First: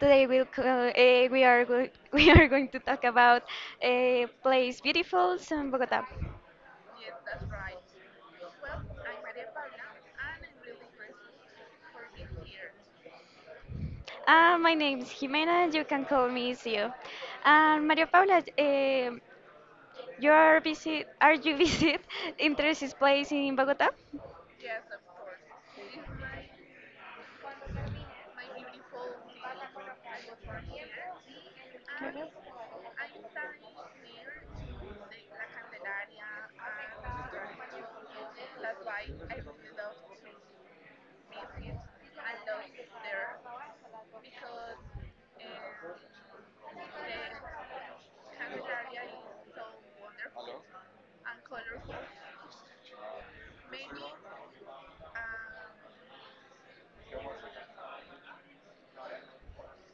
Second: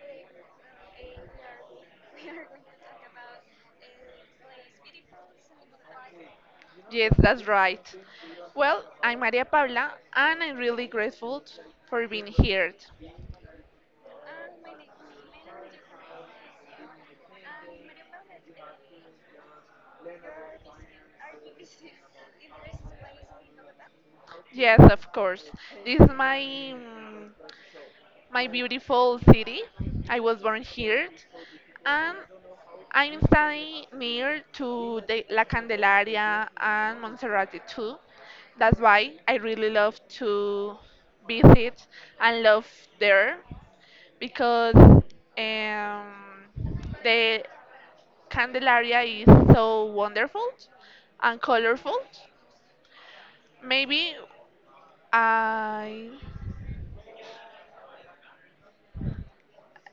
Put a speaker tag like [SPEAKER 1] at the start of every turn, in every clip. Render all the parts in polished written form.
[SPEAKER 1] Today we'll, co- we are go- we are going to talk about a place beautiful in Bogota.
[SPEAKER 2] Yes, that's right. Well, I'm Maria Paula, and I'm really grateful for being here.
[SPEAKER 1] My name is Jimena. You can call me Sio. And Maria Paula, you are visit are you visit interested place in Bogota?
[SPEAKER 2] Yes, of course. This is my my beautiful city. I was born here, and I'm staying near to the La Candelaria and Montserrat too. That's why I really love to visit and love there because um, the Candelaria is so wonderful and colorful. Maybe I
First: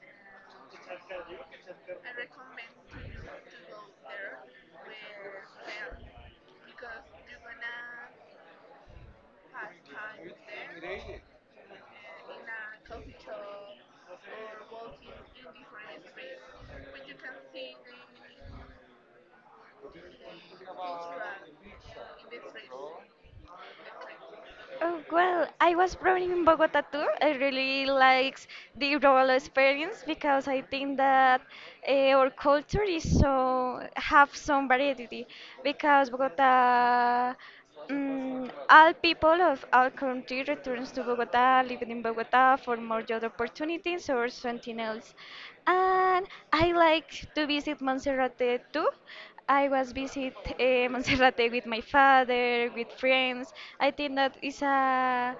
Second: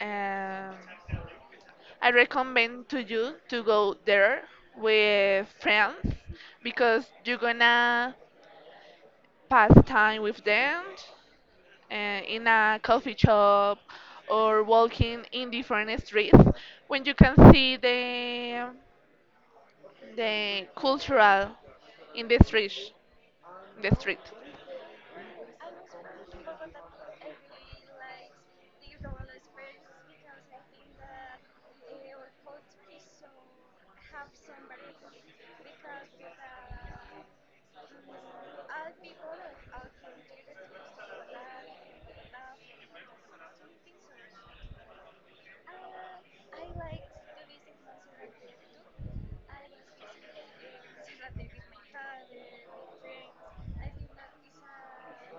[SPEAKER 2] um, I recommend to you to go there with friends because you're gonna pass time with them in a coffee shop or walking in different streets when you can see the cultural in the street.
[SPEAKER 1] Oh, well, I was born in Bogota too. I really likes the rural experience because I think that uh, our culture is so have some variety because Bogota, all people of our country returns to Bogota, living in Bogota for more job opportunities or something else.
[SPEAKER 2] Uh,
[SPEAKER 1] And I like to visit Monserrate too. I was visit Monserrate with my father, with friends. I think that is a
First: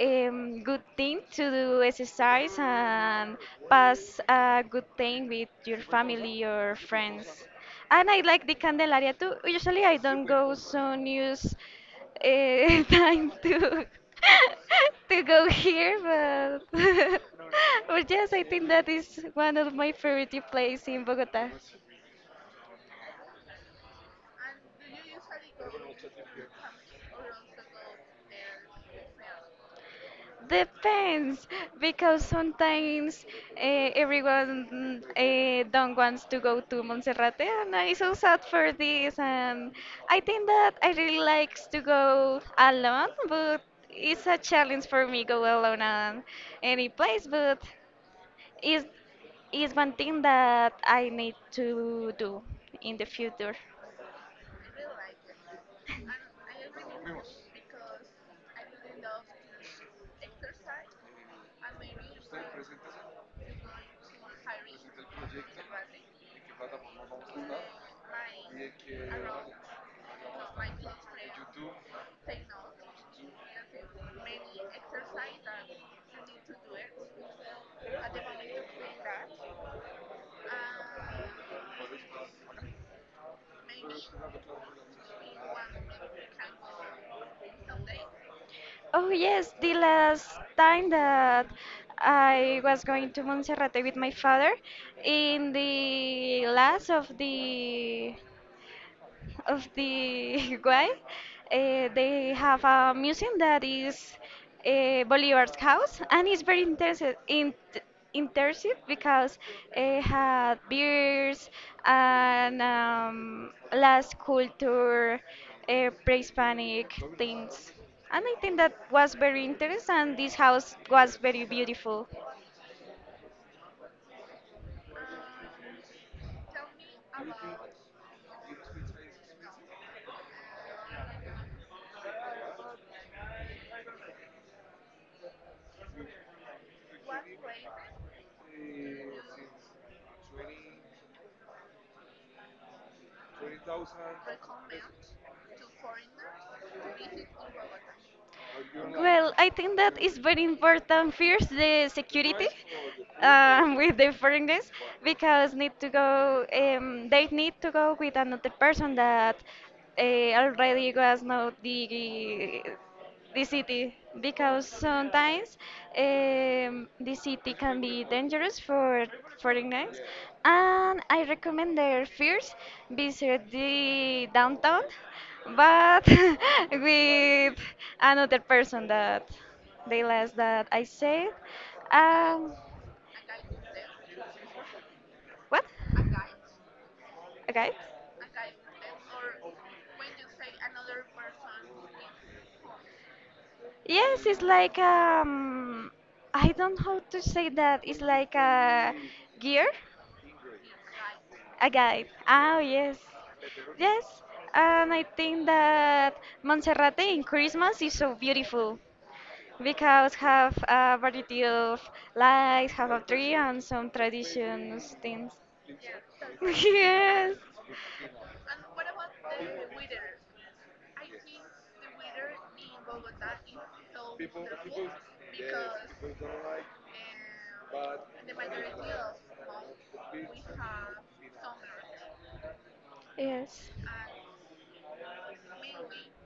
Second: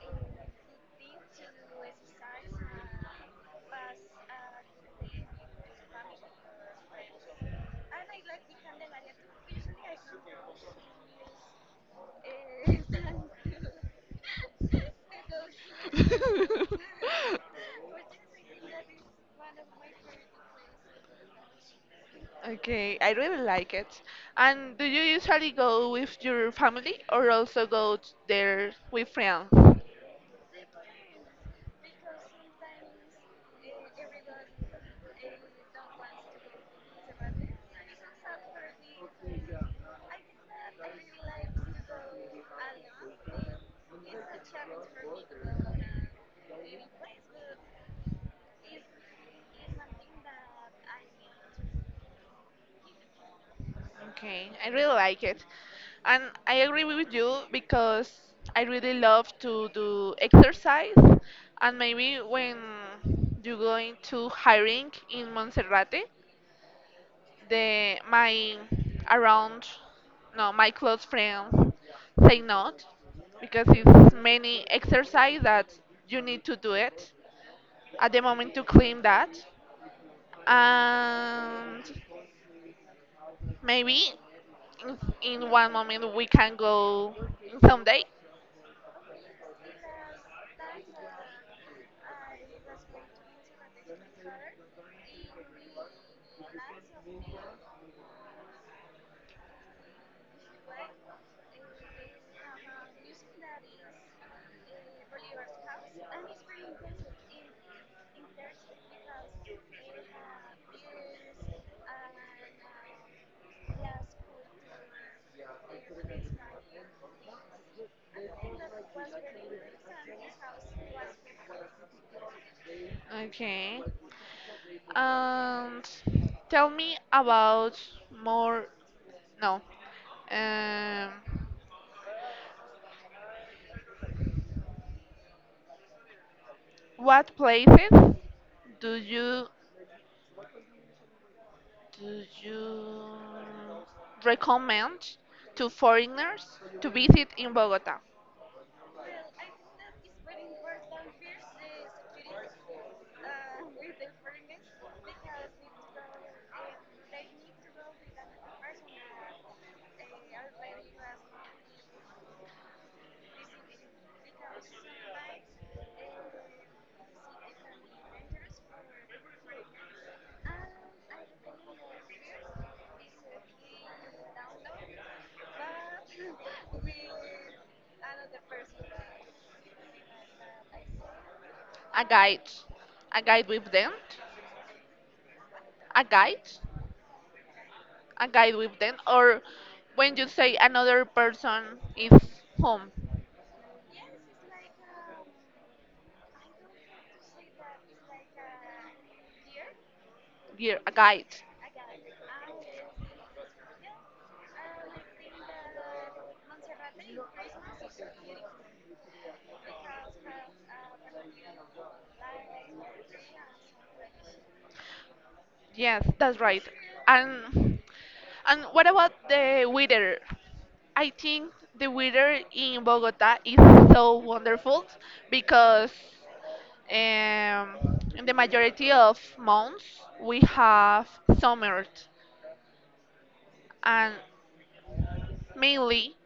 [SPEAKER 1] good thing to do exercise and pass a good time with your family or friends. And I like the Candelaria too. Usually I don't go so news time to
[SPEAKER 2] here.
[SPEAKER 1] to go here,
[SPEAKER 2] But
[SPEAKER 1] but but yes, I think that is one of my favorite places in Bogota.
[SPEAKER 2] Okay, I really like it. And do you usually go with your family or also go there with friends?
[SPEAKER 1] Depends, because sometimes everyone don't wants to go to Monserrate, and I'm so sad for this. And I think that I really likes to go alone, but it's a challenge for me go alone on any place. But is is one thing that I need to do in the future.
[SPEAKER 2] Okay, I really like it. And I agree with you because I really love to do exercise. And maybe when you going to hiring in Monserrate, the my around no my close friends say not because it's many exercise that you need to do it at the moment to clean that and maybe in, in one moment we can go someday.
[SPEAKER 1] Oh yes, the last time that I was going to Monserrate with my father in the last of the Uruguay. They have a museum that is Bolivar's house, and it's very interesting. Intensive because it had beers and last culture, pre-Hispanic things, and I think that was very interesting. And this house was very beautiful.
[SPEAKER 2] Okay, and tell me about more no, um, what places do you recommend to foreigners to visit in Bogota?
[SPEAKER 1] Well, I think that is very important. First, the security, with the foreigners, because need to go. They need to go with another person that already was not the city because sometimes, the city can be dangerous for foreigners, and I recommend their first visit the downtown but with another person that they last that I said,
[SPEAKER 2] A guide,
[SPEAKER 1] um,
[SPEAKER 2] a guide with them,
[SPEAKER 1] what
[SPEAKER 2] a guide,
[SPEAKER 1] a guide
[SPEAKER 2] a guide with them, or when you say another person is home,
[SPEAKER 1] yes it's like I don't know how to say that it's like a gear.
[SPEAKER 2] yeah, a guide.
[SPEAKER 1] A guide. Oh, yes. Yes. And I think that Monserrate in Christmas is so beautiful because have a variety of lights, have a tree and some traditions things.
[SPEAKER 2] Yes, that's right.
[SPEAKER 1] Yes.
[SPEAKER 2] And and what about the weather? I think the weather in Bogota is so wonderful because in the majority of months we have summers,
[SPEAKER 1] Yes.
[SPEAKER 2] and mainly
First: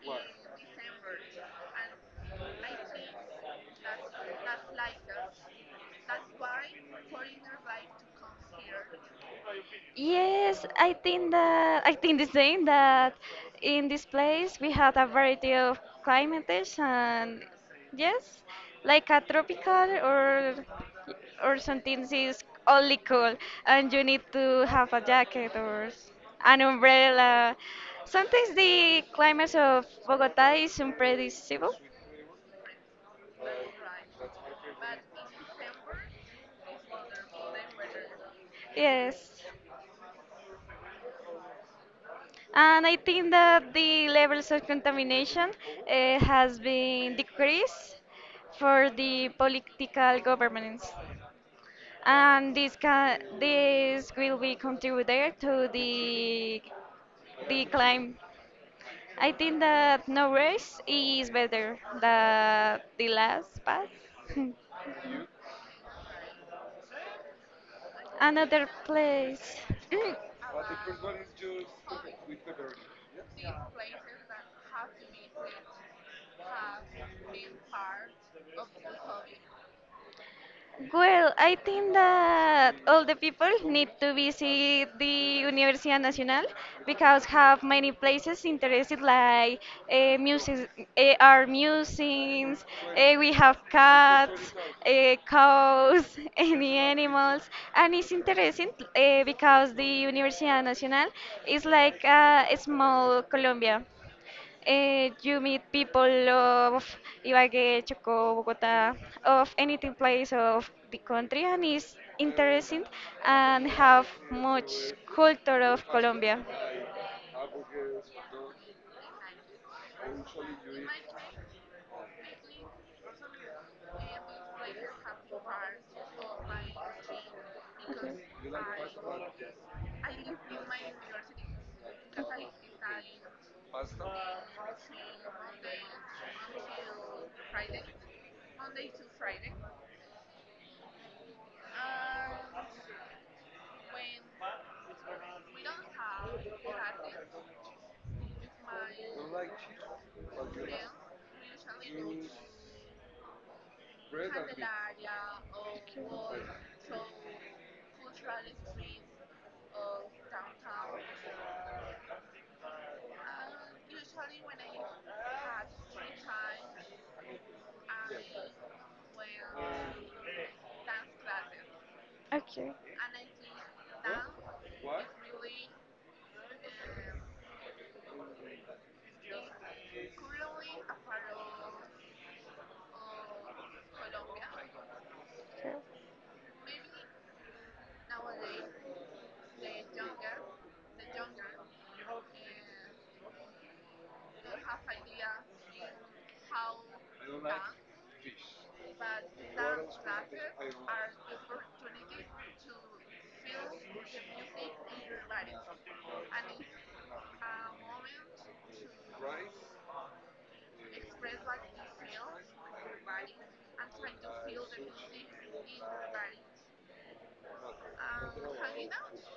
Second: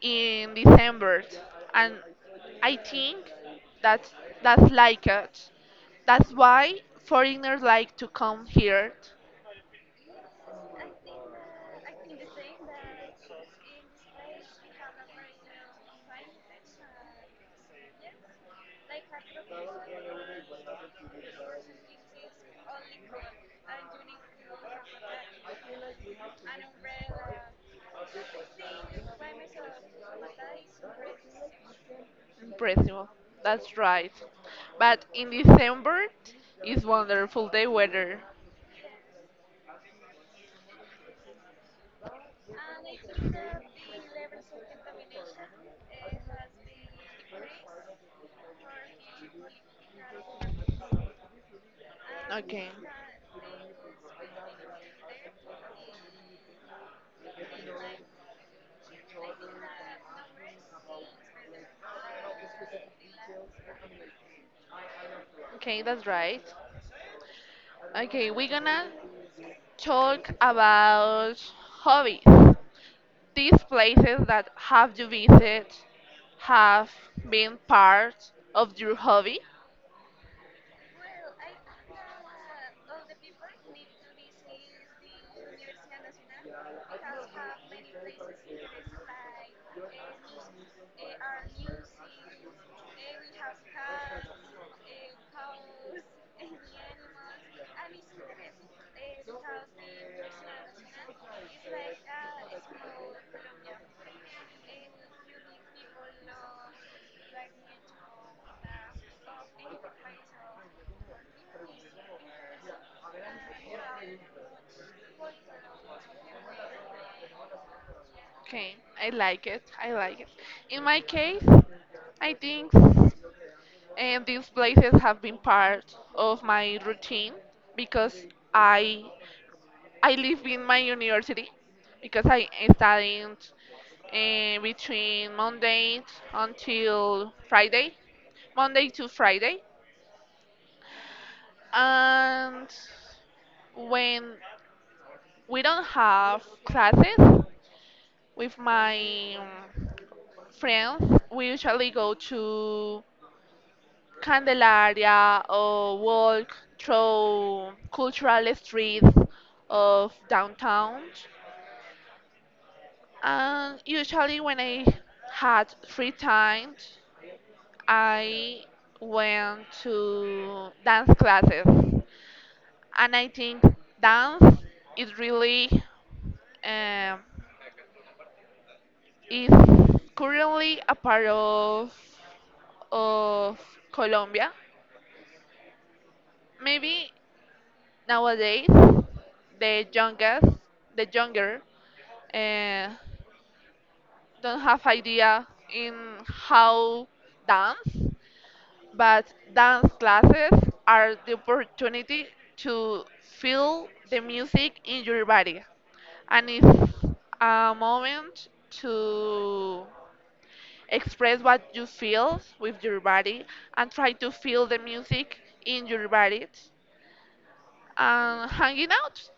[SPEAKER 2] in December, and I think that's that's like it. That's why foreigners like to come here
[SPEAKER 1] Yes, I think that I think the same that in this place we had a variety of climates and yes, like a tropical or something that is only cool and you need to have a jacket or an umbrella. Sometimes the climate of Bogota is unpredictable.
[SPEAKER 2] in Brazil. That's right. But in December is wonderful day weather.
[SPEAKER 1] Yes. And I think that the levels of contamination has been decreased for the political governments. And
[SPEAKER 2] Okay.
[SPEAKER 1] this will be contributed to the climb. I think that no race is better than the last pass.
[SPEAKER 2] Okay, that's right. Okay, we're
[SPEAKER 1] Another
[SPEAKER 2] gonna
[SPEAKER 1] place.
[SPEAKER 2] talk about hobbies. These places that have you visited have been part of your hobby?
[SPEAKER 1] Well, I think that all the people need to visit the Universidad Nacional because have many places interested like music, art museums, we have cats, cows, any animals, and it's interesting because the Universidad Nacional is like a small Colombia. You meet people of Ibagué, Chocó, Bogota, of anything place of the country, and it's interesting and have much culture of Colombia.
[SPEAKER 2] Okay, I like it. I like it. In my case, I think and these places have been part of my routine because I I live in my university because I studied between Monday until Friday, Monday to Friday, and when we don't have classes with my friends. We usually go to Candelaria or walk through cultural streets of downtown. And usually, when I had free time, I went to dance classes.
[SPEAKER 1] Okay.
[SPEAKER 2] And I think dance is really um, is currently a part of Colombia.
[SPEAKER 1] Sure.
[SPEAKER 2] Maybe nowadays the youngest, the younger, uh, don't have idea in how dance, but dance classes are the opportunity to feel the music in your body, and it's a moment to express what you feel with your body and try to feel the music in your body. Hanging out?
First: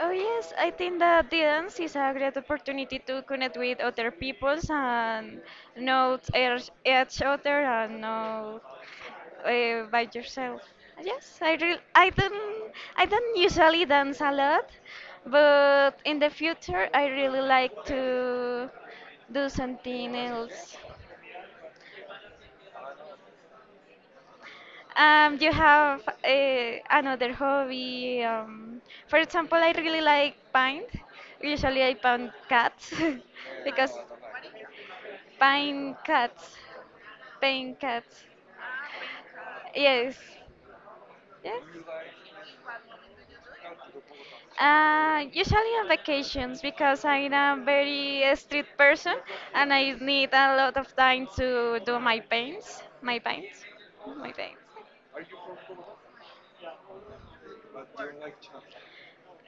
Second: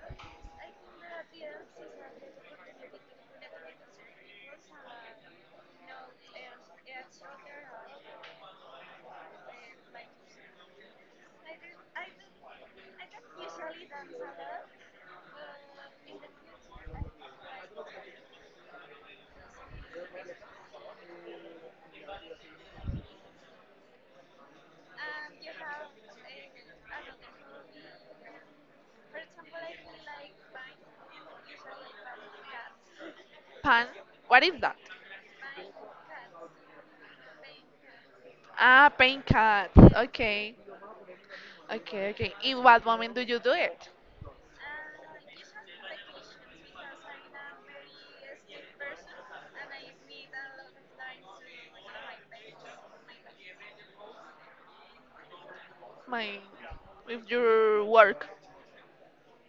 [SPEAKER 1] Oh yes, I think that dance is a great opportunity to connect with other peoples and know each other and know by yourself. Yes, I re I don't I don't usually dance a lot, but in the future I really like to do something else. Do you have another hobby? For example, I really like paint. Usually, I paint cats
[SPEAKER 2] Pan?
[SPEAKER 1] because
[SPEAKER 2] What is that?
[SPEAKER 1] paint cats, paint cats.
[SPEAKER 2] Ah, paint cards.
[SPEAKER 1] Yes,
[SPEAKER 2] Okay.
[SPEAKER 1] yes.
[SPEAKER 2] Okay, okay. In what moment do you do it?
[SPEAKER 1] Usually on vacations because I'm a very street person and I need a lot of time to do my paints, my paints.
[SPEAKER 2] My, with your work.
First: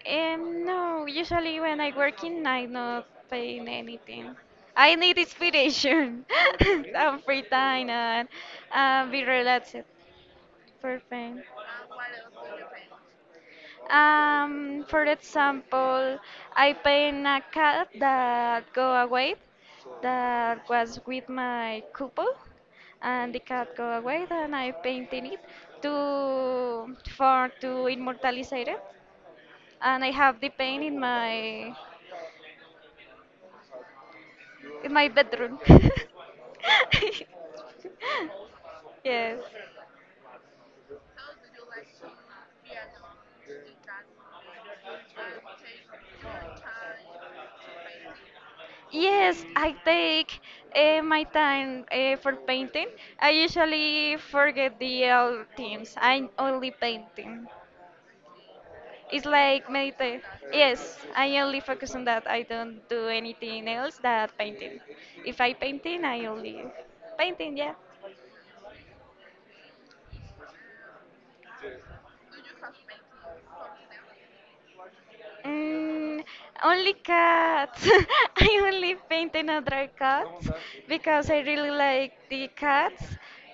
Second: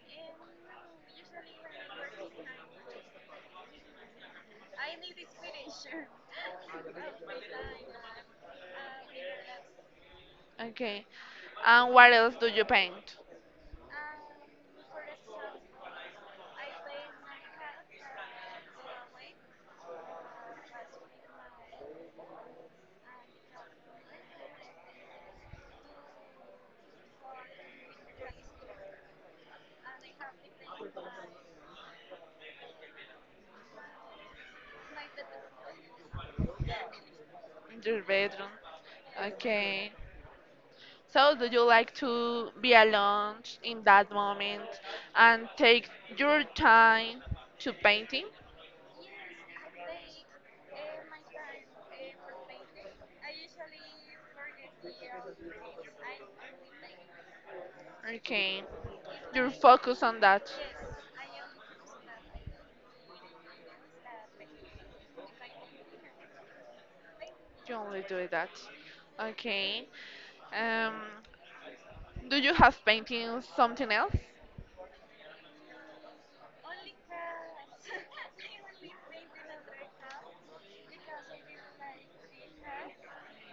[SPEAKER 1] No, usually when I work in, I not paying anything. I need inspiration and free time and be relaxed.
[SPEAKER 2] Okay.
[SPEAKER 1] Perfect.
[SPEAKER 2] And what else do you paint?
[SPEAKER 1] For example, I paint a cat that go away, that was with my couple, and the cat go away, and I painted it to for to immortalize it, and I have the paint in my bedroom.
[SPEAKER 2] In your bedroom.
[SPEAKER 1] Yes.
[SPEAKER 2] Okay. So, do you like to be alone in that moment and take your time to painting?
[SPEAKER 1] Yes, I take my time for painting. I usually forget the other things. I only painting.
[SPEAKER 2] Okay.
[SPEAKER 1] It's
[SPEAKER 2] You're
[SPEAKER 1] like
[SPEAKER 2] focused on
[SPEAKER 1] meditate.
[SPEAKER 2] that.
[SPEAKER 1] Yes, I only focus on that. I don't do anything else that painting. If I painting, I only painting. Yeah.
[SPEAKER 2] You only do that. Okay. Um, do you have painting something else?
[SPEAKER 1] Mm, only cats. I only paint another cats because I really like the cats.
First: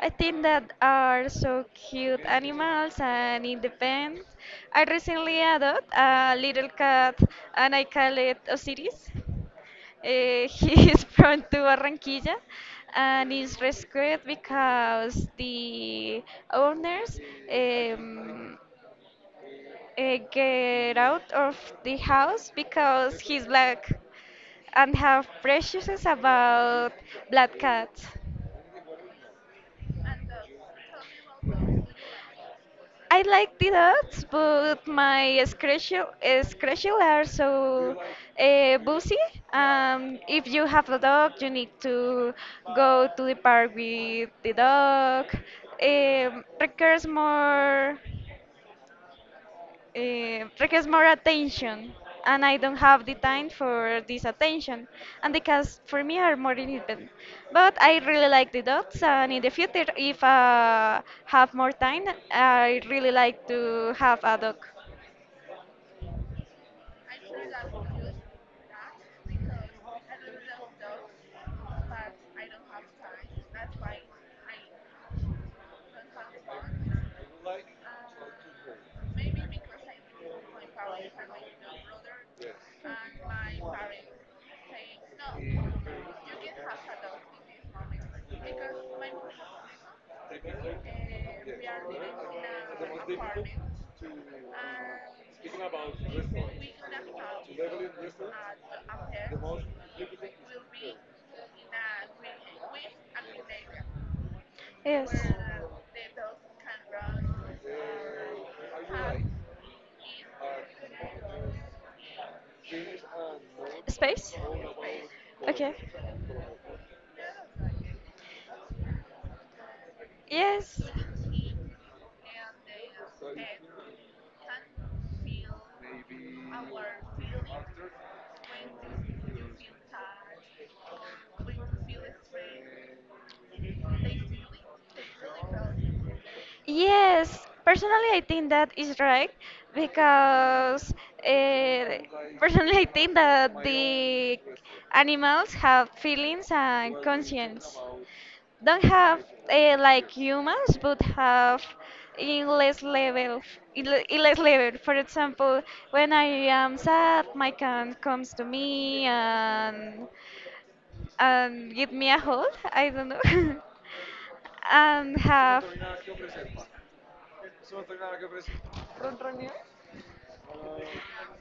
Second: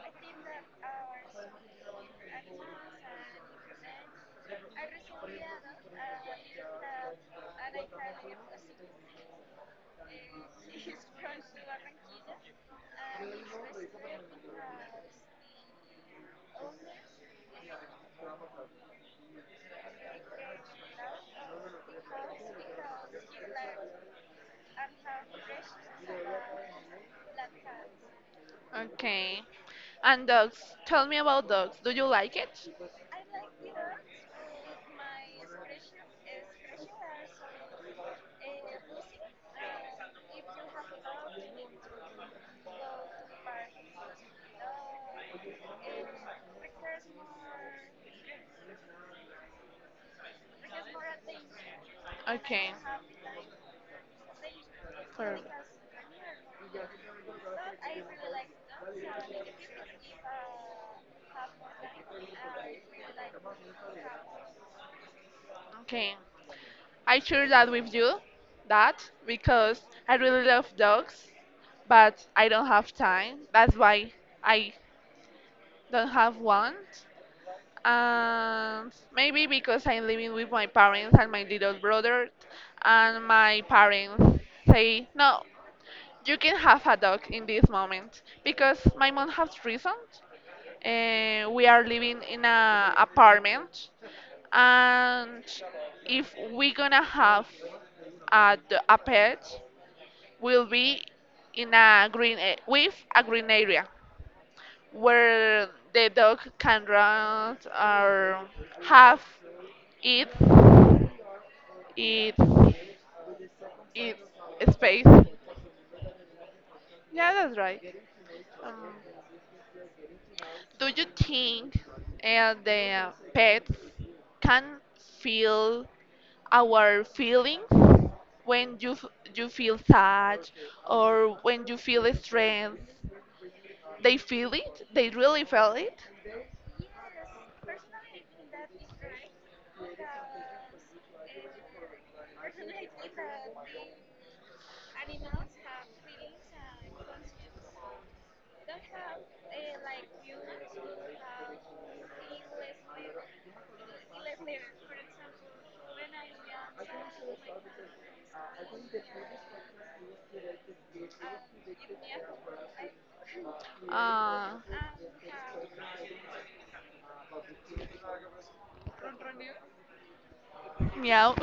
[SPEAKER 1] I think that are so cute animals and independent. I recently adopted a little cat and I call it Osiris. He is from to Barranquilla and is rescued because the owners, um, get out of the house because he's black and have prejudices about black cats.
[SPEAKER 2] Okay. And dogs. Tell me about dogs. Do you like it?
[SPEAKER 1] I like the dogs, but schedule are so busy. If you have a dog, you need to go to the park with the dog. Um requires more. Requires more attention and I
[SPEAKER 2] Okay.
[SPEAKER 1] don't have the time for this attention, and
[SPEAKER 2] For-
[SPEAKER 1] the cats for me are more independent, but I really like the dogs, and in the future if I have more time I really like to have a dog.
[SPEAKER 2] Okay. I share that with you, that because I really love dogs, but I don't have time. That's why I don't have one. And maybe because I'm living with my parents and my little brother, and my parents say, no, you can have a dog in this moment because my mom has reasons. We are living in an apartment, and if we're gonna have uh, a pet will be in a with a green area
[SPEAKER 1] Yes,
[SPEAKER 2] where the dog can run or have its its
[SPEAKER 1] space.
[SPEAKER 2] its space.
[SPEAKER 1] Okay.
[SPEAKER 2] Yeah, that's right. Um,
[SPEAKER 1] Yes.
[SPEAKER 2] do you think the pets can feel our feelings when you feel sad or when you feel strength, they feel it, they really feel it.
[SPEAKER 1] Yes, personally, I think that is right because uh, personally, I think that the animals have feelings and conscience. Don't have like humans, but have in less level, in less level. For example, when I am sad, my cat comes to me and give me a hug. I don't know,
[SPEAKER 2] Uh,
[SPEAKER 1] and have.
[SPEAKER 2] meow.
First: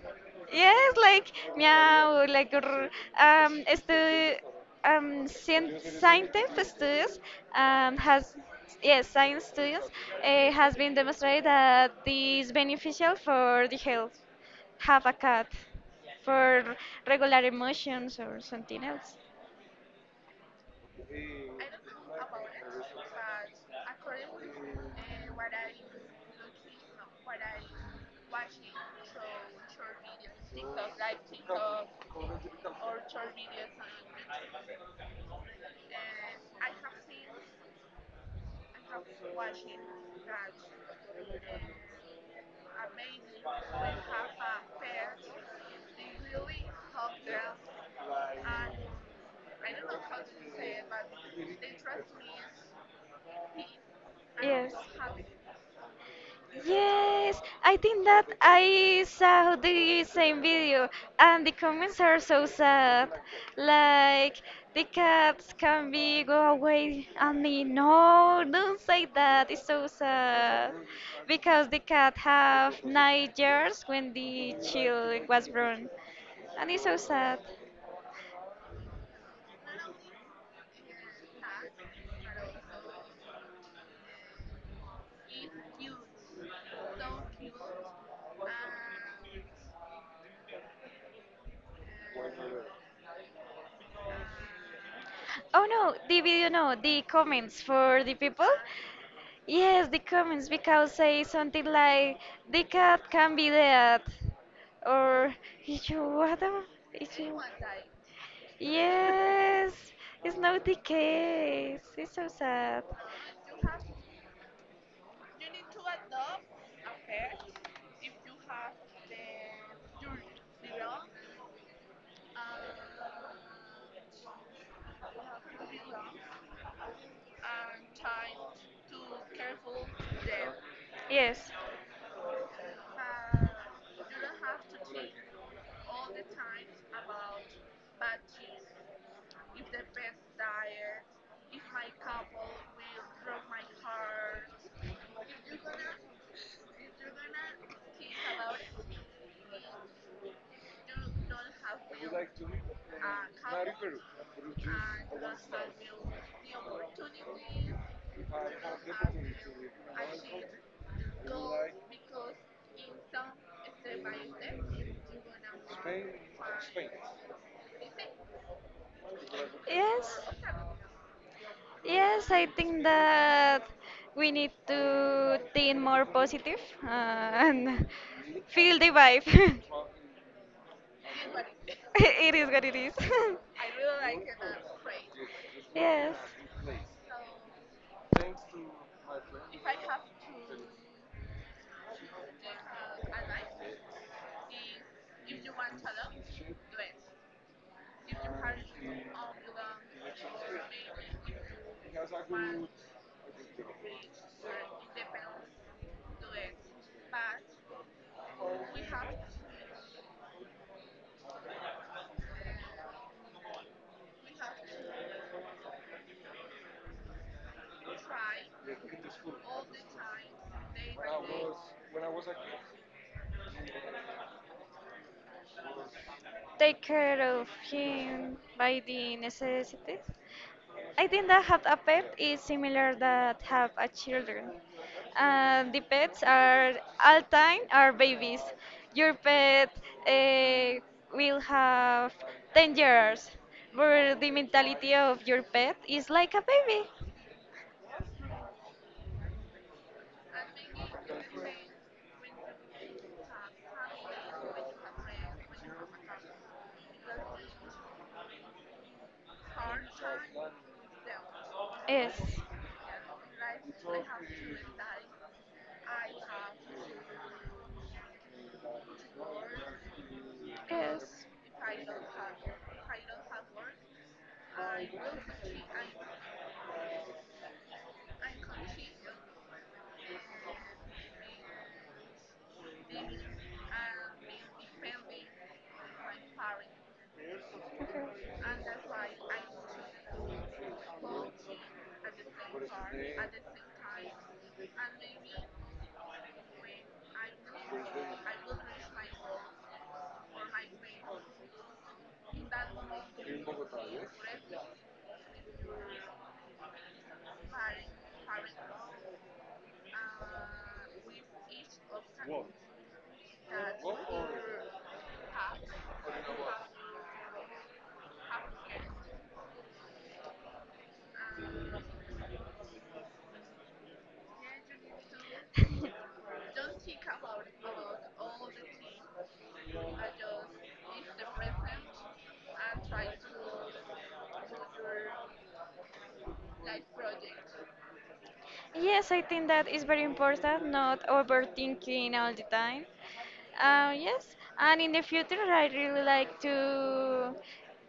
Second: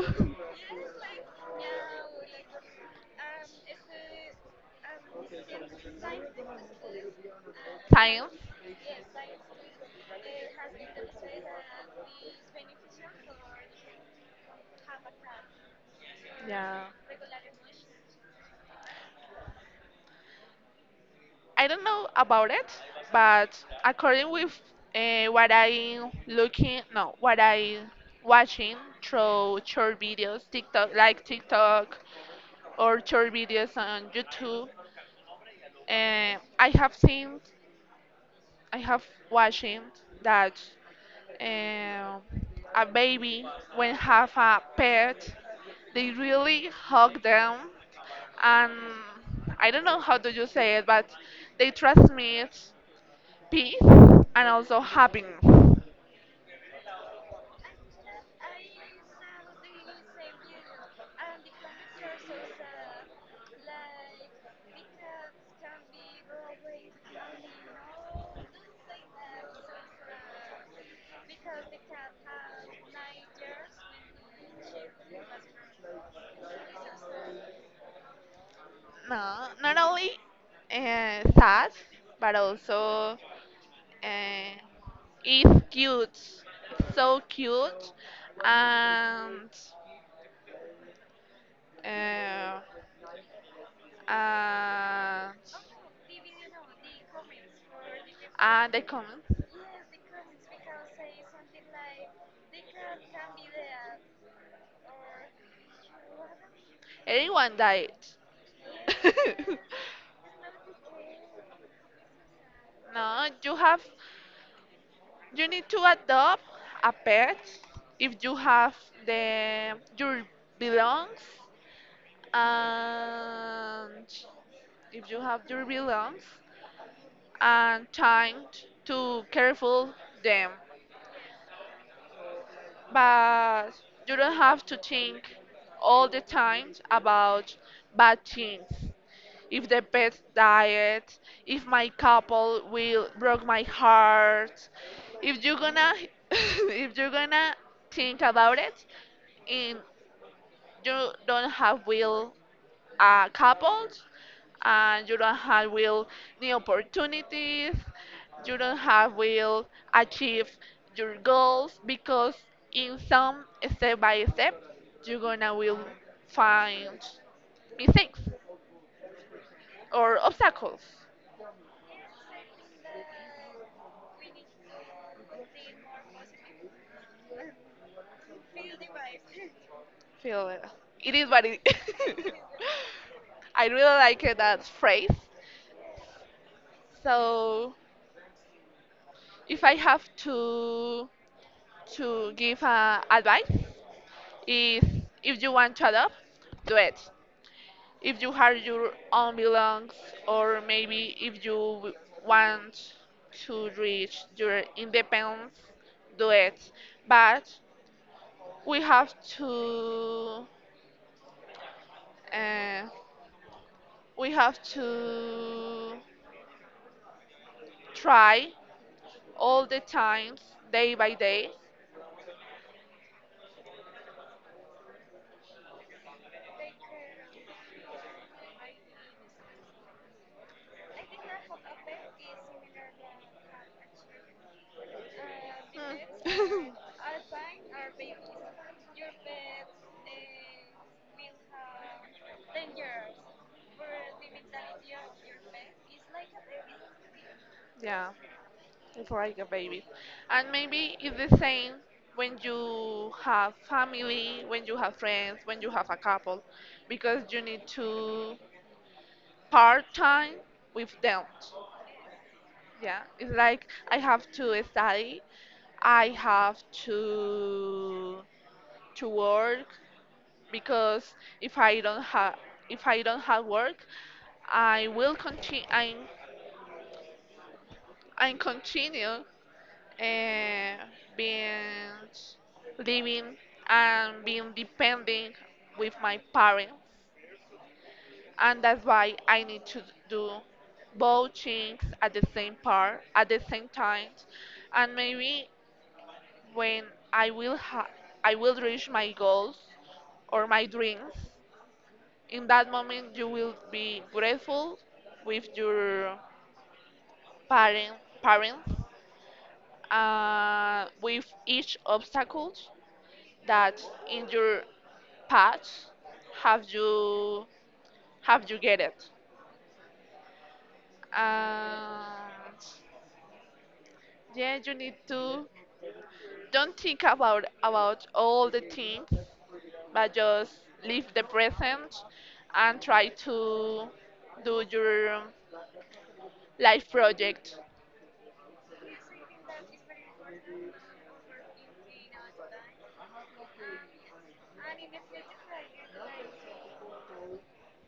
[SPEAKER 1] Yes, like meow, like grr. um, este, scientific studies
[SPEAKER 2] Times,
[SPEAKER 1] has yes, science studies has been demonstrated that is beneficial for the health. Have a cat for
[SPEAKER 2] yeah,
[SPEAKER 1] regular emotions or something else.
[SPEAKER 2] I don't know about it, but according with what I looking no what I watching through short videos TikTok like TikTok or short videos on YouTube, I have seen, I have watching that um, a baby when have a pet, they really hug them, and I don't know how do you say it, but they transmit peace and
[SPEAKER 1] Yes.
[SPEAKER 2] also happiness.
[SPEAKER 1] Yes, I think that I saw the same video, and the comments are so sad. Like the cats can be go away, and me no, don't say that. It's so sad because the cat have 9 years when the child was born, and it's so sad.
[SPEAKER 2] No, not only sad, but also uh, it's cute, it's so cute, and uh, and
[SPEAKER 1] Oh no, the video, no, the comments for the people.
[SPEAKER 2] and they comment.
[SPEAKER 1] Yes, the comments because say something like the cat can be dead or it's what am- you?
[SPEAKER 2] Anyone died.
[SPEAKER 1] Yes, it's not the case. It's so sad.
[SPEAKER 2] No, you have, you need to adopt a pet if you have the your belongs, and if you have your belongs and time to careful them.
[SPEAKER 1] Yes.
[SPEAKER 2] But you don't have to think all the time about bad things. If the pet diet, if my couple will broke my heart. If you're gonna if you're gonna think about it and you don't have will couples, and you don't have will new opportunities, you don't have will achieve your goals because in some step by step you're gonna will find mistakes or
[SPEAKER 1] Yes.
[SPEAKER 2] obstacles.
[SPEAKER 1] Yes, I think that we need to think more positive, uh, and feel the vibe.
[SPEAKER 2] Feel it. It is what it.
[SPEAKER 1] It is what it is.
[SPEAKER 2] I really like it, that phrase.
[SPEAKER 1] Yes.
[SPEAKER 2] So if I have to give advice, is if you want to adopt, do it. If you have your own belongings, or maybe if you want to reach your independence, do it. But we have to uh, we have to try all the times, day by day.
[SPEAKER 1] Take care of him by the necessities. I think that have a pet is similar that have a children. The pets
[SPEAKER 2] Hmm.
[SPEAKER 1] are all time are babies. Your pet uh, will have 10 years, but the mentality of your pet is like a baby.
[SPEAKER 2] Yeah, before I get babies. And maybe it's the same when you have family, when you have friends, when you have a couple, because you need to part time with them.
[SPEAKER 1] Yes,
[SPEAKER 2] Yeah, it's like I have to study, I have to to work, because
[SPEAKER 1] yes.
[SPEAKER 2] if I don't have if I don't have work, I will continue. I'm continue uh, being living and being depending with my parents, and that's why I need to do both things at the same part at the same time, and maybe when I will ha- I will reach my goals or my dreams, in that moment you will be grateful with your parent, parents with each obstacles that in your path have you have you get it, and yeah you need to don't think about all the things but just live the present and try to do your life project.
[SPEAKER 1] Yes, I think that is very important, not overthinking all the time. Yes, and in the future, I really like to,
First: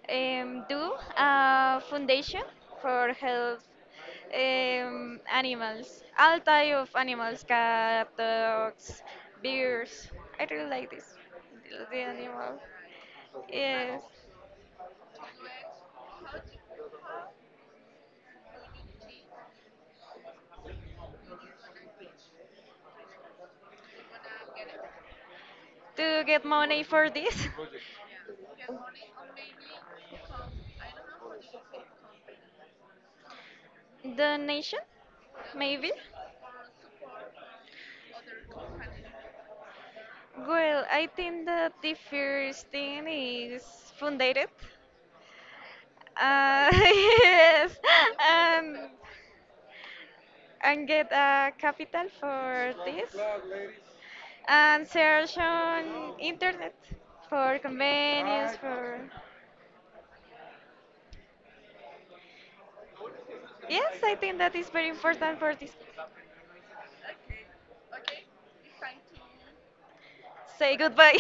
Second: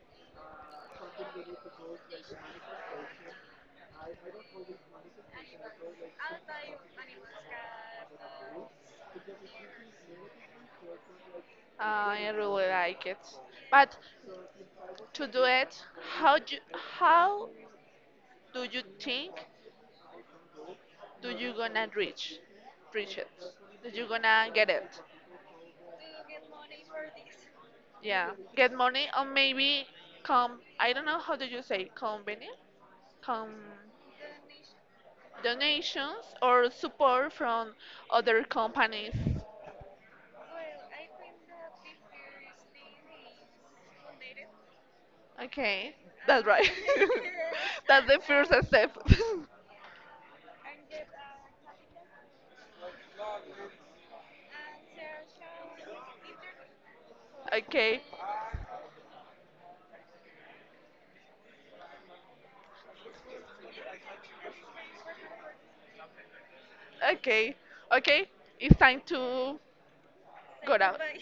[SPEAKER 1] do a foundation for health, animals, all type of animals, cat, dogs, bears. I really like this, the
[SPEAKER 2] Uh, I
[SPEAKER 1] animal.
[SPEAKER 2] really like it. But
[SPEAKER 1] Yes,
[SPEAKER 2] to do it, how how do you think do you gonna reach it? Do you gonna get it?
[SPEAKER 1] to get money for this.
[SPEAKER 2] Yeah, get money or maybe come. I don't know how do you say company come
[SPEAKER 1] Donation, maybe.
[SPEAKER 2] donations or support from other companies.
[SPEAKER 1] Well, I think that the first thing is funded.
[SPEAKER 2] Okay, that's right.
[SPEAKER 1] Yes,
[SPEAKER 2] That's the first
[SPEAKER 1] and
[SPEAKER 2] step.
[SPEAKER 1] and get a capital for this, and search on internet for
[SPEAKER 2] Okay,
[SPEAKER 1] convenience. For yes, I think that is very important for this.
[SPEAKER 2] okay, okay. It's time to
[SPEAKER 1] Say
[SPEAKER 2] gonna
[SPEAKER 1] goodbye.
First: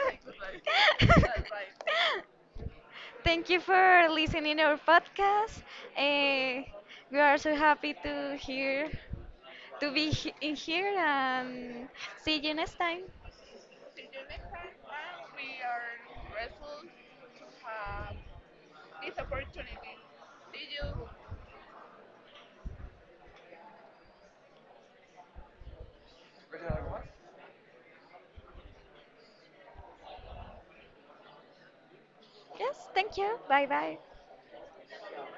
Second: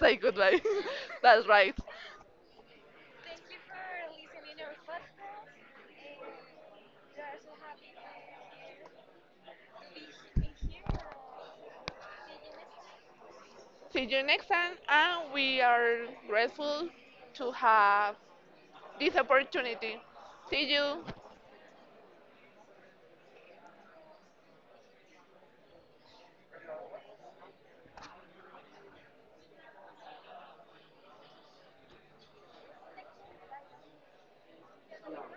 [SPEAKER 2] say goodbye. That's right.
[SPEAKER 1] Thank you for listening our podcast. Eh, we are so happy to hear, in here, and see you next time.
[SPEAKER 2] See you next time, and we are grateful to have this opportunity. See you.
[SPEAKER 1] Yes, thank you. Bye bye.